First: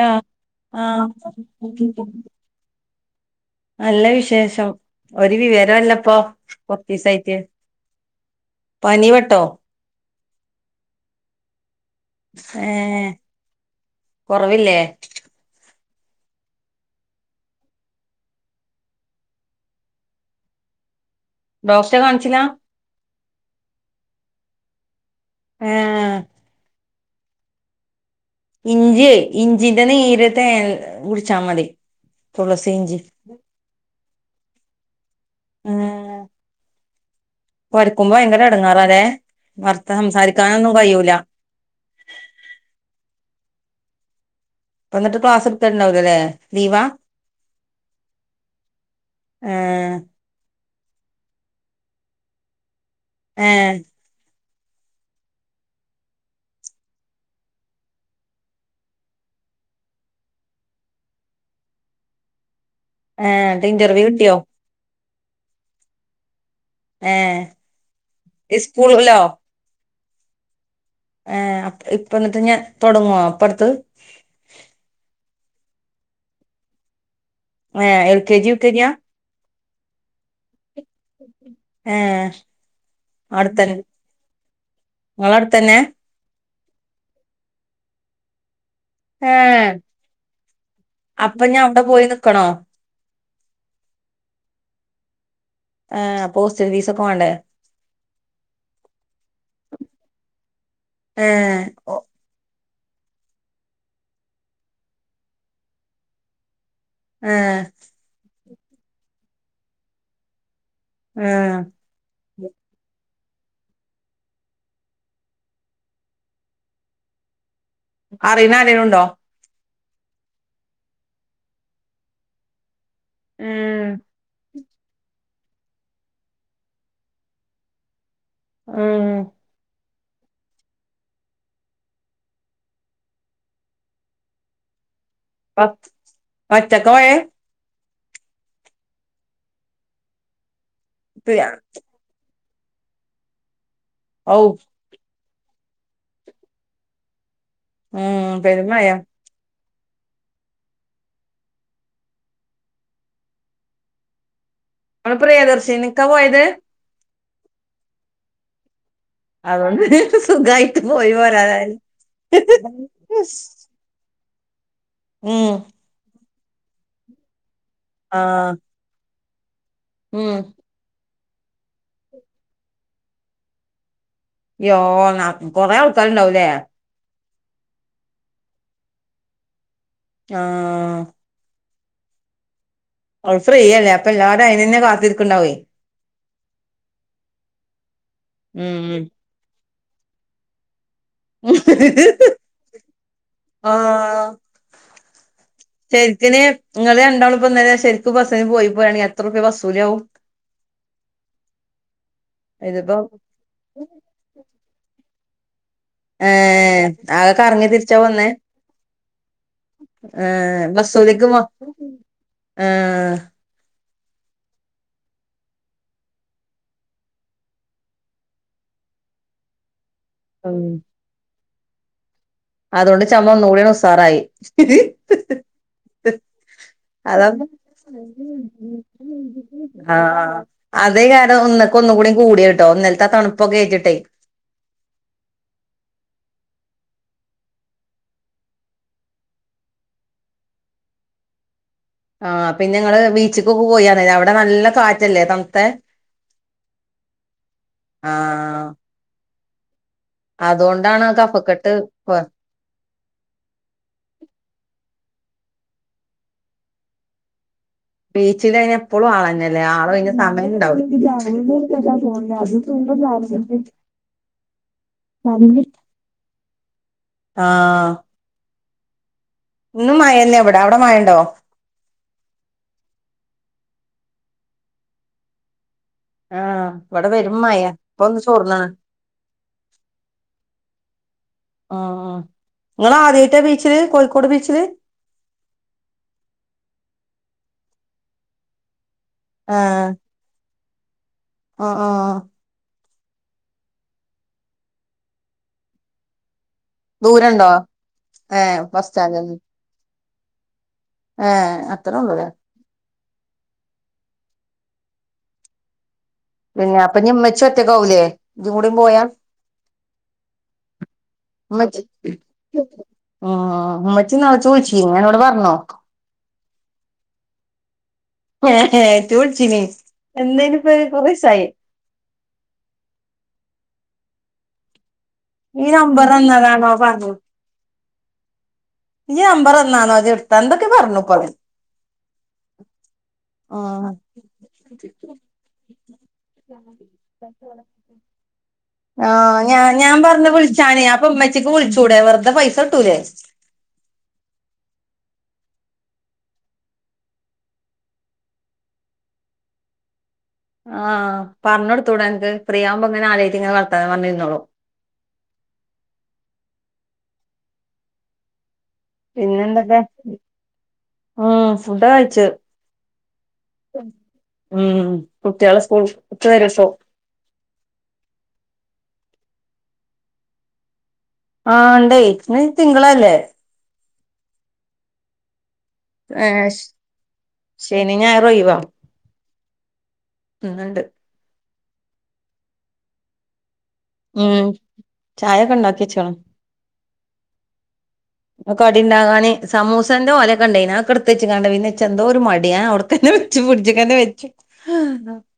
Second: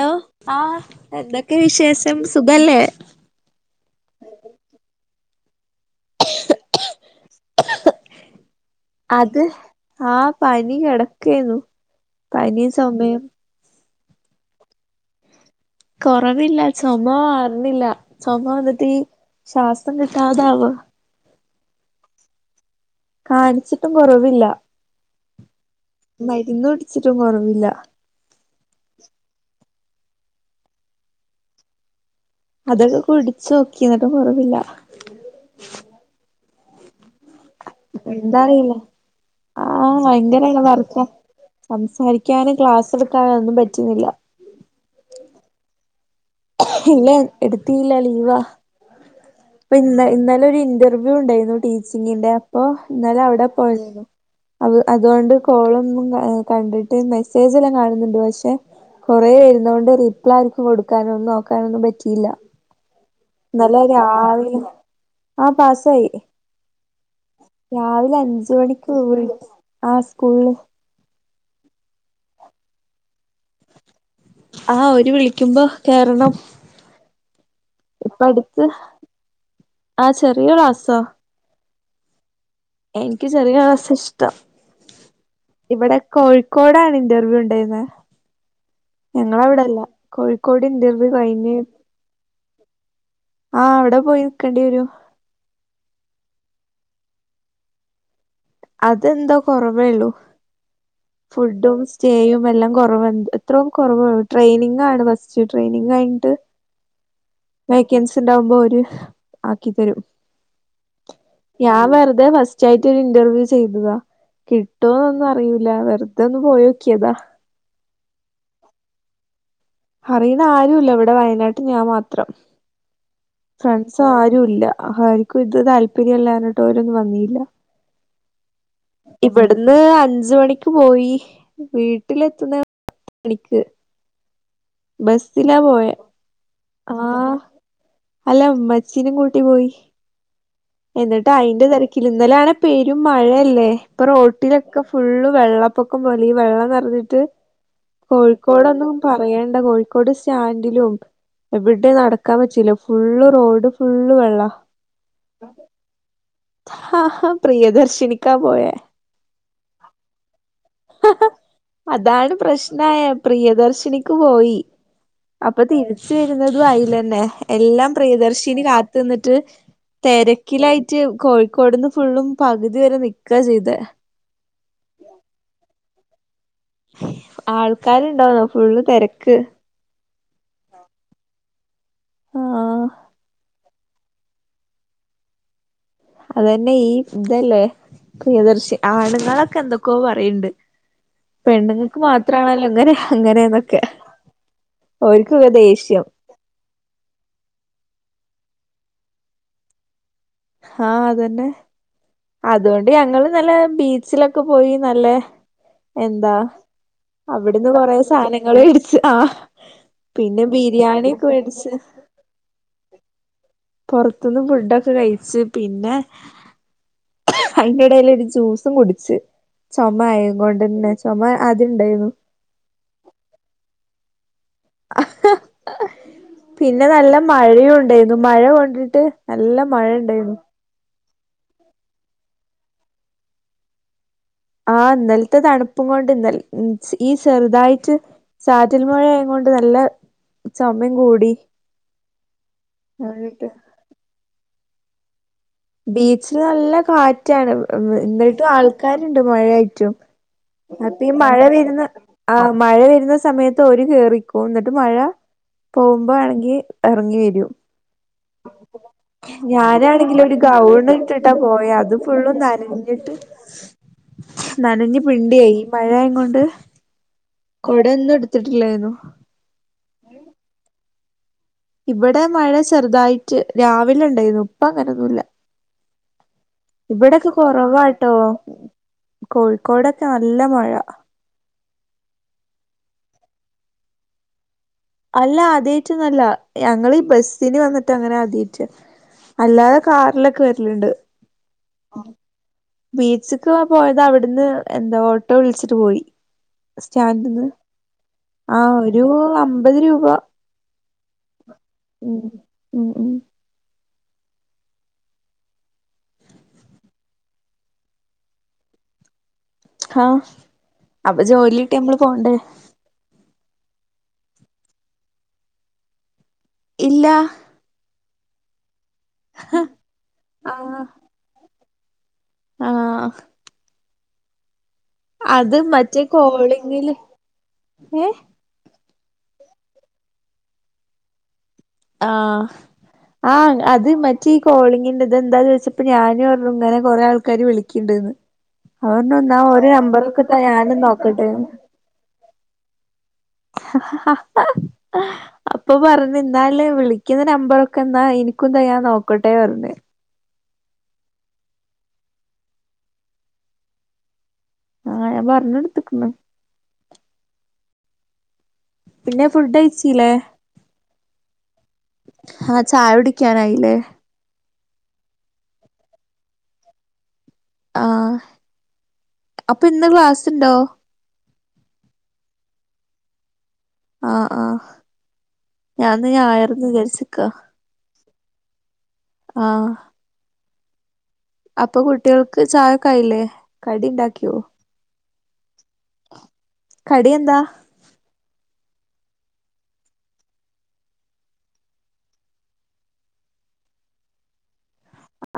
ആ ആ എന്തൊക്കെ വിശേഷം സുഖല്ലേ നല്ല വിശേഷം ഒരു വിവരുല്ലപ്പോ കൊർച്ചീസായിട്ട് പനി അത് പെട്ടോ ആ പനി കെട്ക്കെന്നു പനി ഏ സമയം കൊറവില്ലേ കൊറവില്ല ചുമ വര്ണില്ല ചുമ വന്നിട്ടീ ശ്വാസം കിട്ടാതാവാ ഡോക്ടറെ കാണിച്ചില്ലാ കാണിച്ചിട്ടും കൊറവില്ല ഏ മരുന്ന് കുടി ച്ചിട്ടും കുറവില്ല ഇഞ്ചി ഇഞ്ചിന്റെ നീര് തേൻ കുടിച്ചാൽ മതി തുളസി ഇഞ്ചി അതൊക്കെ കുടിച്ചു നോക്കി എന്നിട്ട് കൊറവില്ല ഉം കൊരക്കുമ്പോ എന്താ ഭയങ്കര അറിയില്ല എടങ്ങാറാല്ലേ വർത്ത ആഹ ഭയങ്കരണ സംസാരിക്കാനൊന്നും വർക്ക കഴിയൂല സംസാരിക്കാനും ക്ലാസ് എടുക്കാനൊന്നും പറ്റുന്നില്ല എന്നിട്ട് ക്ലസ് എടുത്ത്ണ്ടാവില്ല അല്ലേ?? ഇല്ല എടുത്തില്ല ലീവാ ഏ ഇപ്പൊ ഇ ഇന്നലൊരു ഇന്റർവ്യൂ ഉണ്ടായിരുന്നു ടീച്ചിങ്ങിന്റെ അപ്പൊ എന്നാലും അവിടെ ഏ പോയിരുന്നു അ അതുകൊണ്ട് കോളുന്നും കണ്ടിട്ട് മെസ്സേജ് എല്ലാം കാണുന്നുണ്ട് പക്ഷെ കുറേ വരുന്ന കൊണ്ട് റിപ്ലെ ആർക്ക് കൊടുക്കാനൊന്നും നോക്കാനൊന്നും പറ്റിയില്ല ഏ എന്നിട്ട് ഇന്നലെ ഇന്റർവ്യൂ കിട്ടിയോ രാവി ആ ആഹ പാസായി ഏ രാവിലെ അഞ്ച് മണിക്കൂർ സ്കൂളിലോ ആ സ്കൂള് ഏ ഇപ്പ ന്നിട്ട് തുടങ്ങോ ഇപ്പട്ത്ത് ആഹ ഒരു വിളിക്കുമ്പോ കേറണം ആ എൽ ഇപ്പ കെ ജി യു അടുത്ത് കെ ജി ആ ആ ചെറിയ ക്ലാസ് ഏഹ് എനിക്ക് ചെറിയ അടുത്തന്നെ ക്ലാസ് ഇഷ്ടം നിങ്ങളെ അടുത്തന്നെ ഇവിടെ കോഴ്- ക്കോടാണ് ഇന്റർവ്യൂ ഉണ്ടായിരുന്നേ ഏഹ് ഞങ്ങളവിടല്ല കോഴിക്കോട് ഇന്റർവ്യൂ അപ്പൊ കഴിഞ്ഞു ഞാൻ അവിടെ പോയി നിക്കണോ ആഹ് അവിടെ പോയി നിക്കേണ്ടി വരുവോ ആ ഹോസ്റ്റൽ ഫീസ് ഒക്കെ വേണ്ടേ അതെന്താ കൊറവേള്ളു ഏഹ് ഫുഡും സ്റ്റേയുമെല്ലാം കൊറവന്റ് എത്രോ കൊറവാ ട്രെയിനിങ്ങാണ് ഫസ്റ്റ് ട്രെനിങഴ്ഞ്ഞിട്ട് ഏഹ് വേക്കൻസിണ്ടാവുമ്പോ ഓര് ആക്കി തരും ഏഹ് ഞാ വെറ്തെ ഫസ്റ്റായിട്ടൊര് ഇ ന്റർവ്യൂ ചെയ്തതാ കിട്ടോ ഒന്നും അറിയൂല്ല വെറുതൊന്ന് പോയോക്കിയതാ അറിണ ആരെലും ഉണ്ടോ? ഹറിണാരുല്ല ഇവടെ വയനാട്ടിൽ ഞാൻ മാത്രം ഏഹ് ഫ്രണ്ട്സാരുല്ല ആഹ് ഹാര്ക്കും ഇത് താല്പര്യല്ലാർഞ്ഞ്ട്ട് ഓരൊന്നു വന്നീല്ലാ ഏഹ് ഇവട്ന്ന് അ ഞ്ച് മണിക്ക് പോയി വീട്ടിലെത്ത്ന്നെ [unintelligible] മണിക്ക് ബസ്സിലാ പോയെ ഒറ്റക്കാ പോയെ ആഹ് അല്ല ഇമ്മച്ചിനിം കൂട്ടി പോയി എന്നിട്ട് പ്രിയ- അയിന്റെ തെരക്കില് ഇന്നലാണെ പെരും മഴയല്ലേ ഇപ്പൊ ഔ റോഡിലൊക്ക ഫുള്ളും വെള്ളപ്പൊക്കം പോലെ ഈ വെള്ളം നെറഞ്ഞിട്ട് ഉം പെരും മഴ കോഴിക്കോടൊന്നും ഇങ്ങള് പറയണ്ട കോഴി ക്കോട് സ്റ്റാൻഡിലും എവടെം നട്ക്കാൻ പറ്റൂല്ല ഫുള്ള് റോഡും ഫുള്ള് വെള്ളാ ങ്ങള് പ്രിയദർശിനിക്കാ പോയത്? പ്രിയദർശിനിക്കാ പോയേ അതോണ്ട് [unintelligible] സുഖായി അതാണ് പ്രശ്നായേ പ്രിയദർശിനി ക്ക് പോയി ഉം അപ്പം തിരിച്ച് വര്നതും അയില്ലന്നെ എല്ലാം ആഹ് പ്രിയദർശിനി കാത്ത്ന്ന്ട്ട് ഉം തെരക്കിലായിട്ട് കോഴിക്കോട്ന്ന് ഫുള്ളും പകുതി വരെ നിക്കാ ചെയ്തേ യ്യോന്നാ ഉം കൊറേ ആൾക്കാര്ണ്ടാവുലേ ആൾക്കാരുണ്ടോന്ന് നോക്കുവുള്ളു തെരക്ക് ആഹ് ആഹ് ഓള് ഫ്രീല്ലേ അപ്പൊ എല്ലാവരും അയിന് തന്നെ കാത്തിരിക്കണ്ടാവും അതന്നെ ഈ ഇതല്ലേ പ്രിയദർശി ആണുങ്ങളൊക്കെ എന്തൊ - ക്കോ പറയണ്ട് പെണ്ണുങ്ങൾക്ക് മാത്രണല്ലോ ഇങ്ങനെഅങ്ങനെ എന്നൊക്കെ ശരിക്ക [unintelligible] ന് നിങ്ങളെ രണ്ടാളുംപോ ഇന്നലെ ശരിക്ക് പറ - പോയി പോരാണെങ്കിൽ എത്ര റുപ്പിയ ബസ്സ് കൂലിയാവും. ആഹ് അതെന്നെ അതുകൊണ്ട് ഇതിപ്പോ ഞങ്ങള് ഇന്നലെ ബീച്ചിലൊക്കെ പോയി നല്ലെ - എന്താ ഏഹ് ആകെ കറങ്ങി അവിടുന്ന് കൊറേ തിരിച്ചാ വന്നേ സാധനങ്ങൾ വേടിച്ച് ആഹ് പിന്നെ ബിരിയാണി ഒക്കെ വേടിച് ആഹ് പൊറത്തുന്ന് ഫുഡൊക്കെ കഴിച്ചു പിന്നെ- അതിന്റയിടെല് ഒരു ജ്യൂസും കുടിച്ചു ചൊമ ആയ കൊണ്ട്ന്നെ ചൊമ ആദ്യ ഉണ്ടായിരുന്നു. അതുകൊണ്ട് ചൊമ ഒന്ന്കൂടിയാണ് ഉസാറായി. പിന്നെ നല്ല മഴയും ഉണ്ടായിരുന്നു മഴ കൊണ്ടിട്ട് നല്ല മഴ ആഹ് ആഹ് ഉണ്ടായിരുന്നു അ - അത് ഞാൻ ഒന്ന്ക് ഒന്നുകൂടി കൂടി ട്ടോ ഇന്നലത്തെ തണുപ്പ്ക്കെ ഏറ്റിട്ടേ. ആ ഇന്നലത്തെ തണുപ്പും കൊണ്ട് ഈ ചെറുതായിട്ട് ചാറ്റൽമഴ ആയ- ണ്ട് നല്ല ചുമയും കൂടി ആഹ പിനിങ്ങള് എന്നിട്ട് ബീച്ച്ക്ക് പോയറയ അവടെ ന്നല്ലകാറ്റല്ലേ തൺ ബീച്ചില് നല്ല കാറ്റാണ് വ് എന്ന്ട്ടും ആൾക്കാര്ണ്ട് മഴയായ്റ്റും അതോ അപ്പീ മഴ വെരുന്ന് ആ മഴ വെരുന്ന സമയത്ത് ഓര് കേറിക്കും എന്നിട്ട് മഴ. പോവുമ്പോ വെണെങ്കി എറങ്ങി വരും. ബീച്ചില് അയ്ന് എപ്പളും ആളെന്നെല്ലേ ആളൊയ്ഞ്ഞ ഞാനാണെങ്കിൽ ഒരു സമയം ഗൗൺ ഇണ്ടാവുല്ല ഇട്ടിട്ടാ പോയ അത് [unintelligible] സെൽഫി നനഞ് പിണ്ടിയായി മഴയായ്കൊണ്ട് ആഹ് കൊടൊന്നും എടുത്തിട്ടില്ലായിരുന്നു. ഇന്നും മയന്നെ ഇവടെ അവടെ മയണ്ടോ? ഇവിടെ മഴ ചെറുതായിറ്റ് രാവിലിണ്ടായിരുന്നു ഇപ്പ അങ്ങനൊന്നുല്ല. ആഹ് ഇവിടെ ഇവിടൊക്കെ പെരും മഴയാ ഇപ്പൊ കൊറവാട്ടോ ഒന്ന് ചോർന്നാണ് കോഴിക്കോടൊക്കെ നല്ല മഴ ആ നിങ്ങളാധ്യായിട്ടാ ബീച്ചില് കോഴിക്കോട് ബീച്ചില്. അല്ല ആദ്യറ്റൊന്നല്ല ഞങ്ങളീ ബസ്സിന് വന്നിട്ട് അങ്ങനെ ആദ്യട്ട. അല്ലാതെ കാറിലൊക്കെ വര്ല്ണ്ട് ആ ആ ആ ബീച്ച്ക്ക് വ പോയത് അവ്ട്ന്ന് എന്താ ഓട്ടോ വിളിച്ച്ട്ട് പോയി സ്റ്റാന്റ്ന്ന് ദൂരണ്ടോ ഏഹ് ആ ബസ് ഒരു അമ്പത് രൂപ. ഏ അത്രഒള്ളൂ ഉം ല്ലേ. ഉം ഉം പിന്നെ അപ്പഇനി ഇമ്മച്ചി ഒറ്റക്കാവൂലേ ഇജ്ജും കൂടി പോയ. ആഹ അപ്പ ജോലിട്ട്യ നമ്മള് പോണ്ടേ ഹും ഉമ്മച്ചി [unintelligible] എന്നോട് പർഞ്ഞു? ഇല്ലാ ഇത്തു വിളിച്ചിനി എന്നെനിപ്പ കുറെസായി ആഹ അത് ഈ മറ്റേ നമ്പർ തന്നതാണോ കോളിങ്ങില് ഏ ഇയ്യമ്പറന്നാണോ ഇജെടുത്താ എന്തൊക്കെ പറഞ്ഞു പ്പത്. ആഹ ആഹ അത് ആഹ് മറ്റേ ഈ കോളിങ്ങിന്റെത് ഇതെന്താ ചോയ്ച്ചപ്പ ഞാനുർഞ്ഞു ഇങ്ങനെ കൊറേ ആൾക്കാര് വിളിക്ക്ണ്ട്. [unintelligible] ആ ഞാഞാപറഞ്ഞു ഞാനും വിളിച്ചാനേ നോക്കട്ടെന്ന് അപ്പൊമ്മച്ചിക്ക് വിളിച്ചുടെ വെറുതെ പൈസട്ടൂലേ അപ്പൊ പറഞ്ഞന്നല് വിളിക്കുന്ന നമ്പറൊക്കൊ ന്നാ എനിക്കുന്ത ഞാൻ നോക്കട്ടെ പർഞ്ഞെ ആ പറഞൊടുത്തൂടൻക്ക് ഫ്രീയാവുമ്പോങ്ങനെ ആരെ യിട്ട് ഇങ്ങനെ വളർത്താ പറഞ്ഞിരുന്നോളൂ ആഹ ഞപറഞൊടുത്തക്കുണ് പിന്നെ ഫുഡ് പിന്നെന്തൊക്കെ കഴിച്ചില്ലേ ആ ഫുഡകയിച്ചു ആഹ് ചായ കുടിക്കാനായില്ലേ ഉം കുട്ടികളെ സ്കൂൾ [unintelligible] ആഹ അപ്പൊ ഇന്ന് ക്ലാസ്ണ്ടോ ആ ണ്ടേയ് ന്ന്തിങ്കളല്ലേ ആ ആ ഞാന്ന് ഏഹ് ഞയർന്ന് വിചാരിച്ക്ക [unintelligible] ആ ന്ന്ണ്ട് അപ്പൊ കുട്ടികൾക്ക് ചായക്കായില്ലേ കടിണ്ടാക്കിയോ ചായ ക കടി എന്താ കടി ണ്ടകാന് സമൂസന്റെറെ ഒല കണ്ടേനു അതിക്കേട്ത് വെചാണ്ട പിന്നെന്തോ ഒരു മടിയ അവടേതെന്നെ -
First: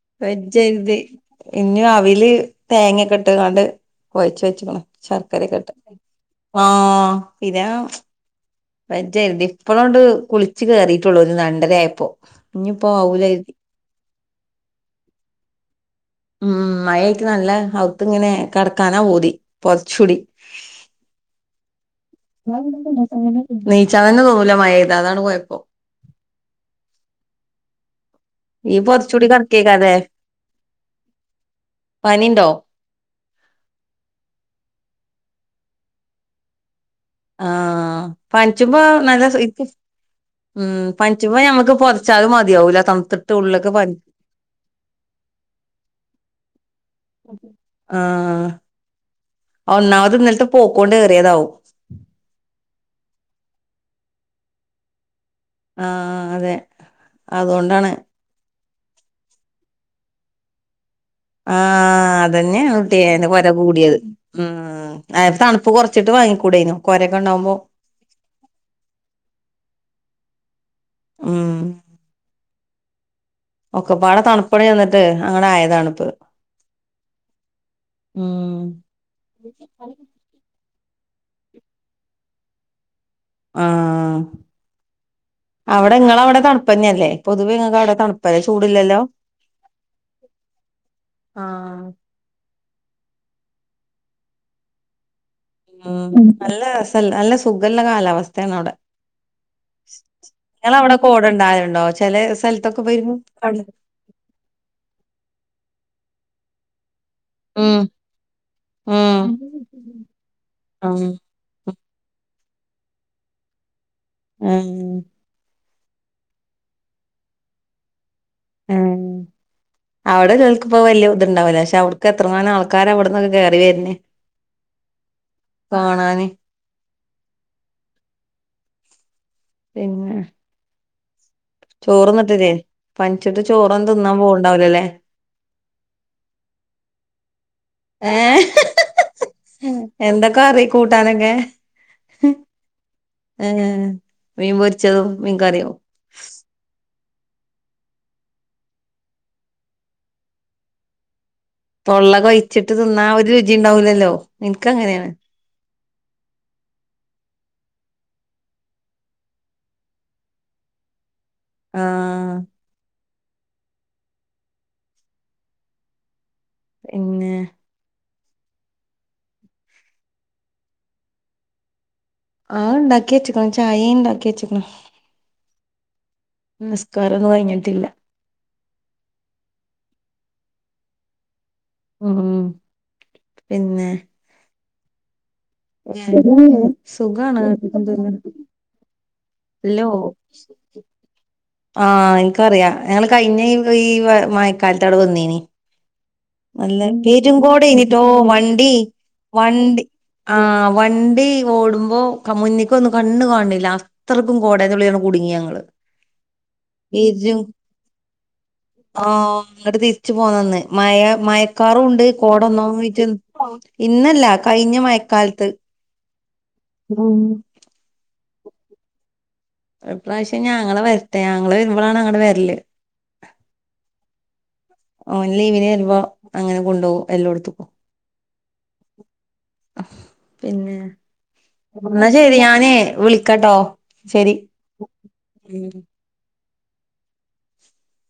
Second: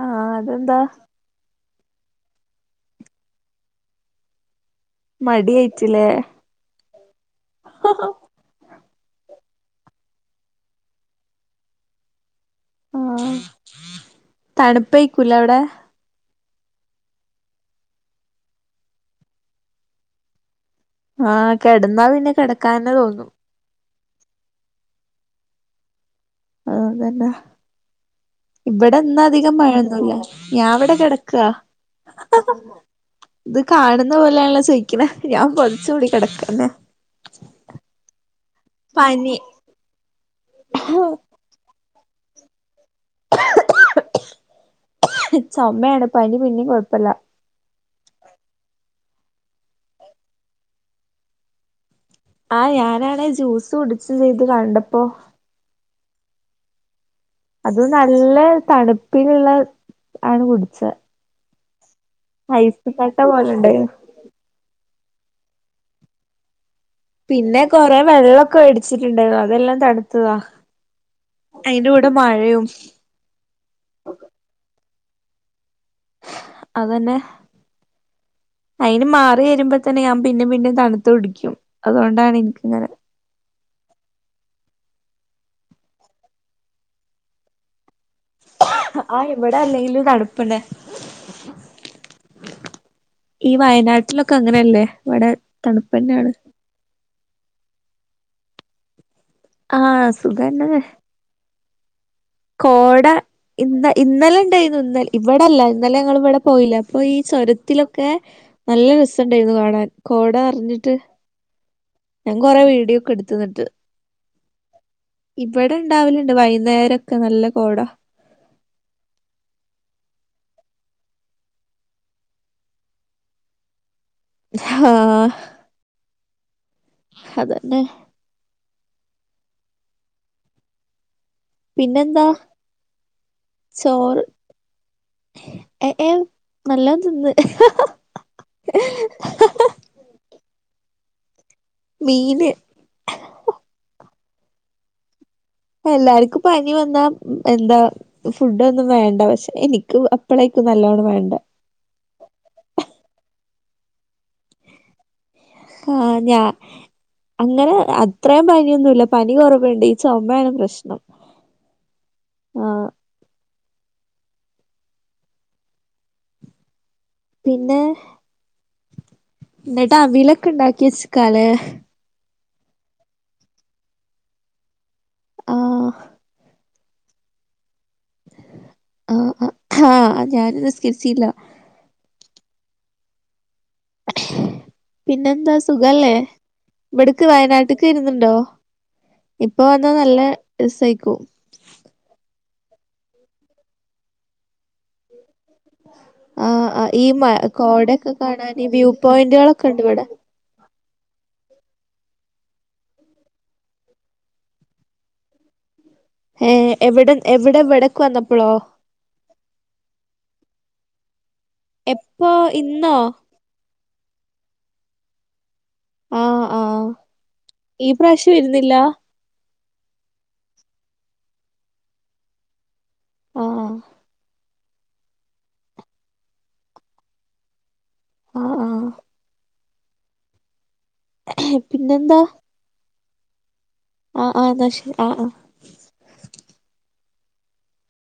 ആഹ് അതെന്താ [unintelligible] ഇന്ന് അവല് തേങ്ങൊക്കെട്ട്കാണ്ട് കുഴച്ചവെച്ക്ണ് ശർക്കര കെട്ട മടിയായിട്ടില്ലേ ആ പി പചായിണ്ട് ഇപ്പളൊണ്ട് കുളിച്ച് കേറിട്ടുള്ളൂ ഒരു രണ്ടരയപ്പോ ആ തണുപ്പേക്കൂലവടെ ഉം മഴായിട്ട് നല്ല അവുത്ത്ങ്ങനെ കടക്കാനാ പൂതി പൊതച്ചൂടി ആ കിടന്നാപിന്നെ കിടക്കാന്നന്നെ തോന്നും [unintelligible] മയയ്ത അതാണ് കൊയപ്പോ അതെന്നെ ഇയ്യ് കൊറച്ചൂടി ഇവിടെന്നധികം കടക്കേക്കാരല്ലേ മഴൊന്നുല്ല ഞാൻവടെ കിടക്കാ പനിണ്ടോ ഇത് കാണുന്ന പോലെയാല്ലോ ചോദിക്കണ ഞാൻ പൊതചൂടി കിടക്കന്നെ ആ പൻചുമ്പോ നല്ല പനി ഉ പൻചുമ്പോ ഞമ്മുക്കപൊ ച്ചഅ‌ മതിയാവുല ച്ചുമ്മയാണ് പനി പിന്നെ കൊഴപ്പില്ല ആ ഒന്നാമത് ന്നൽത്തേ പോക്കോണ്ട് ഏറിതാവും ആ ഞാനാണ ജ്യൂസ് കുടിച്ചുംചെയ്ത് കണ്ടപ്പോ ആ അതെ അത് അതുകൊണ്ടാണ് നല്ല തണുപ്പിലുള്ള ആണ് കുടിചേ ആ അതന്നെയാണ് കുട്ട്യേ ന്റെകൊര പോലെ കൂട്യേ ഉണ്ടായിരുന്നു ഉം ആ തണുപ്പ് കുറച്ചിട്ട് വാങ്ങിക്കൂടേനോ കൊരൊക്കെ ഉണ്ടാവുമ്പോ പിന്നെ കൊറെേ വെള്ളൊക്കെ വേടിച്ചിട്ടുണ്ടായിരുന്നു അതെല്ലാം തണുത്തതാ അയിന്റെ കൂടെ മഴയും ഒക്കെപാടെ തണുപ്പണ് ചെന്നിട്ട് അങ്ങടെ ആയതാണ് അതന്നെ ഉം അയിന് മാറി വരുമ്പോതന്നെ ഞാൻ പിന്നിംപിന്നിം തണുത്ത കുടിക്കും അതുകൊണ്ടാണ് ഇൻക്ക്ങ്ങനെ ആ അവടെ ങ്ങളഅവടെ തണുപ്പന്നെയല്ലേ പൊതുവെങ്ങക്കവട തണുപ്പല്ലേ ചൂട്ല്ലല്ലോ ആ ഇവിടെ അല്ലെങ്കിലും തണുപ്പന്നെ ആ ഈ വയനാട്ടിലൊക്കെ അങ്ങനെയല്ലേ വടെ ഉം നല്ല നല്ല സുഖല്ല കാലാവസ്ഥയാണ് അവടെ ആഹ് സുഖന്നെ ങ്ങളവിടെ കോടണ്ടാവൽണ്ടോ കോട ഇന്ന ഇന്നലെണ്ടായിന്ന് ഇന്ന ഇവിടെല്ല ഇന്നലെങ്ങളവിടെപോയിലെ അപ്പൊ ഈ ഉം ചൊരത്തിലൊക്കെ നല്ല ഉം രസണ്ടേരുന്നു കാണാൻ കോട നറഞ്ഞിട്ട് ഉം ഞാൻ കൊറെ വീഡിയോക്കെ എടുത്ത് ന്നട്ട് ആ വടെണ്ടാവലുണ്ട് വൈന്നേരൊക്കെ നല്ല കോട ഉം അവടെ കേൾക്കുമ്പോ വല്ല്യത്ണ്ടാവൂല ക്ഷെ അവ്ട്ക്ക് എത്രങ്ങാനും ആൾക്കാരാ വ്ട്ന്നൊക്കെ കേറിവര്നെ ആ അതന്നെ പിന്നെ പിന്നെന്താ ചോറ്ന്നിട്ടില്ലേ പനിച്ചിട്ട് ചോറതിന്നാൻ ചോറ് പോവ്ണ്ടാവ്ലല്ലേ ഏ ഏ നല്ലോം തിന്ന് ഏഹ് ട്ടാനൊക്കെ മീന് ഏ മീൻ പൊരിച്ചതും മീൻ കറിയും എല്ലാർക്കും പനി വന്നാ എന്താ ഫുഡോന്നും വേണ്ട പക്ഷെ എനിക്ക് അപ്പളേക്കും നല്ലോണം വേണ്ട തൊള്ള കയ്ച്ചിട്ട് തിന്നാ ഒരു രുചിണ്ടാവൂലല്ലോ ഇൻക്കങ്ങനെണ് ആ ഞാ അങ്ങനെ അത്രയും പനിയൊന്നുല്ല പനി കൊറവുണ്ട് ഈ ചൊമയാണ് പ്രശ്നം ആ ആഹ് പിന്നെ ന്നിട്ടവിലൊക്കെണ്ടാക്കിച്ചക്കാലെ ആ ണ്ടാക്കിച്ച്ക്ക്ണ് ചായിംണ്ടാക്കി ച്ച്ക്ണ് ആഹ് നിസ്കാരൊന്നും കഴിഞ്ഞിട്ടില്ല ആ ആ ഞാനും നിസ്കരിചില്ല ഉം പിന്നെ പിന്നെന്താ സുഖല്ലേ ഇവിട്ക്ക് സുഖാണ് വയനാട്ട്ക്ക് വരുന്നുണ്ടോ അൽഹംദുലില്ലാ ഇപ്പൊ ഇല്ലോ വന്നാ നല്ല രസേയ്ക്കും അറിയ ഞങ്ങള് കഴിഞ്ഞ ഈ മഴക്കാലത്ത് അവിടെ വന്നീനി ആഹ് നല്ല ആഹ് ഈ മ പെരുംകോടെയിനിട്ടോ കോടൊക്കെ കാണാന് വണ്ടി വ്യൂ പോയിന്റുകളൊക്കെ ഉണ്ട് വണ്ടി ഇവിടെ ആ വണ്ടി ഓടുമ്പോ മുന്നിക്കൊന്നും കണ്ണുകാണില്ല അത്രക്കും കോടന്റുള്ളി കുടുങ്ങി ഞങ്ങള് ഏഹ് എവിടെ [unintelligible] എവിടെ ഇവിടക്ക് വന്നപ്പോളോ ആ ഇങ്ങട്ട് തിരിച്ചു പോന്നന്നെ മയ മയക്കാറുണ്ട് എപ്പോ ഇന്നോ കോടൊന്നയിട്ട് ഇന്നല്ല കഴിഞ്ഞ മയക്കാലത്ത് ആ ആ ഈ പ്രാവശ്യം വരുന്നില്ലാ ഇപ്രാവശ്യം ഞാങ്ങള വരട്ടെ ആങ്ങള വരുമ്പളാണ് അങ്ങട് വരല് ആഹ് ഓൻലീവിനെരുമ്പോ അങ്ങനെ കൊണ്ടോകും എല്ലോട്ത്ത് ക്കും ആ ആ പിന്നെ എന്നാ ശരി ഞാനേ വിളിക്കട്ടോ അ ആ ന്നാശ ആ ആ